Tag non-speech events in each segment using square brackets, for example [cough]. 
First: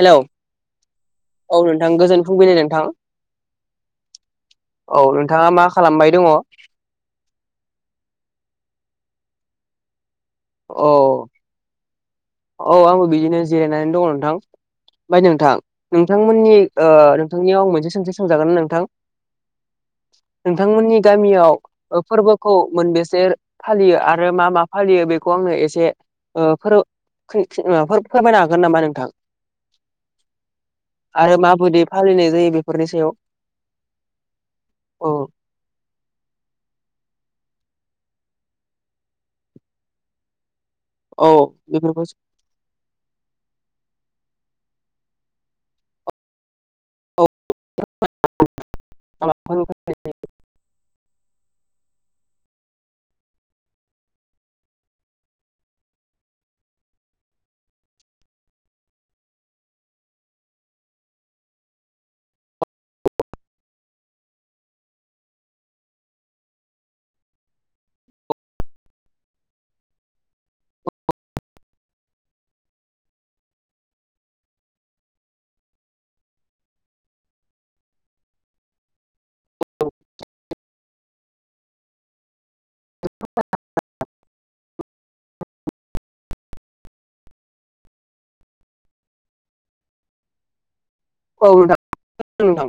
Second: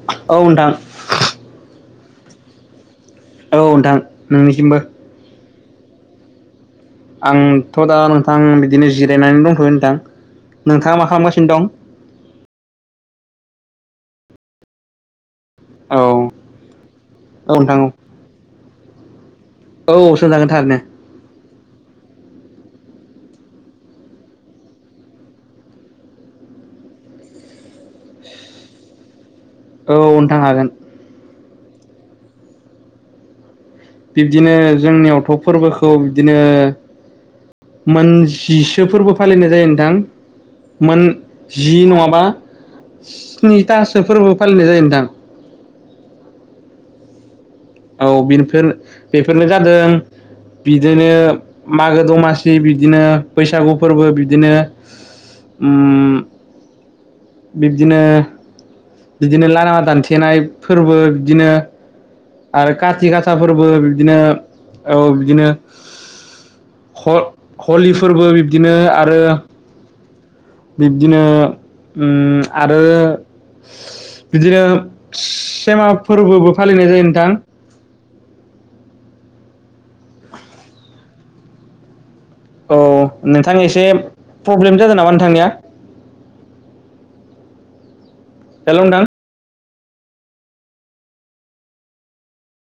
Hello औ नोंथां औ नोंथां गोजोन फुंबिलि नोंथां। औ नोंथां नोंनिसिमबो। औ नोंथाङा मा खालामबाय दङ'? आं थ' दा नोंथां बिदिनो जिरायनानै दंथ'यो नोंथां नोंथाङा मा खालामगासिनो दं? औ आंबो बिदिनो जिरायनानै दङ नोंथां ओमफ्राय नोंथां औ नोंथांमोननि ओ औ नोंथांनियाव नोंथां मोनसे सोंथि सोंजागोन ना नोंथां? औ सोंजागोन थारैनो नोंथांमोननि गामियाव ओ फोरबोखौ मोनबेसे फालियो आरो मा मा फालियो बेखौ आंनो एसे ओ फोर खै खि माबाफोर फोरमायनो हागोन नामा नोंथां? औ नोंथां हागोन। आरो माबोदि फालिनाय जायो बेफोरनि सायाव। बिब्दिनो औ जोंनियावथ' फोरबो खौ बिदिनो मोनजिसो फोरबो फालिनाय जायो नोंथां। मोन औ जि बेफोरखौ नङाबा स्निथासो फोरबो फालिनाय जायो नोंथां। औ औ बिरफोर बेफोरनो जादों बिदिनो मागो दमासि बिदिनो बैसागु फोरबो बिदिनो उम बिब्दिनो बिदिनो लामा दान्थेनाय फोरबो बिदिनो आरो खाति गासा फोरबो बिदिनो औ बिदिनो ह' हलि फोरबो बिब्दिनो आरो बिब्दिनो उम आरो बिदिनो सेमा फोरबोबो फालिनाय जायो नोंथां। अ नोंथां एसे प्रब्लेम नामा नोंथांनिया? हेलौ नोंथां। औ नोंथां [unintelligible] नोंथां।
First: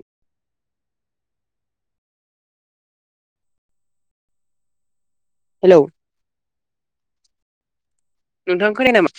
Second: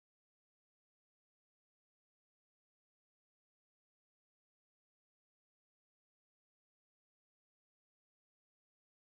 हेलौ। नोंथां खोनाया नामा?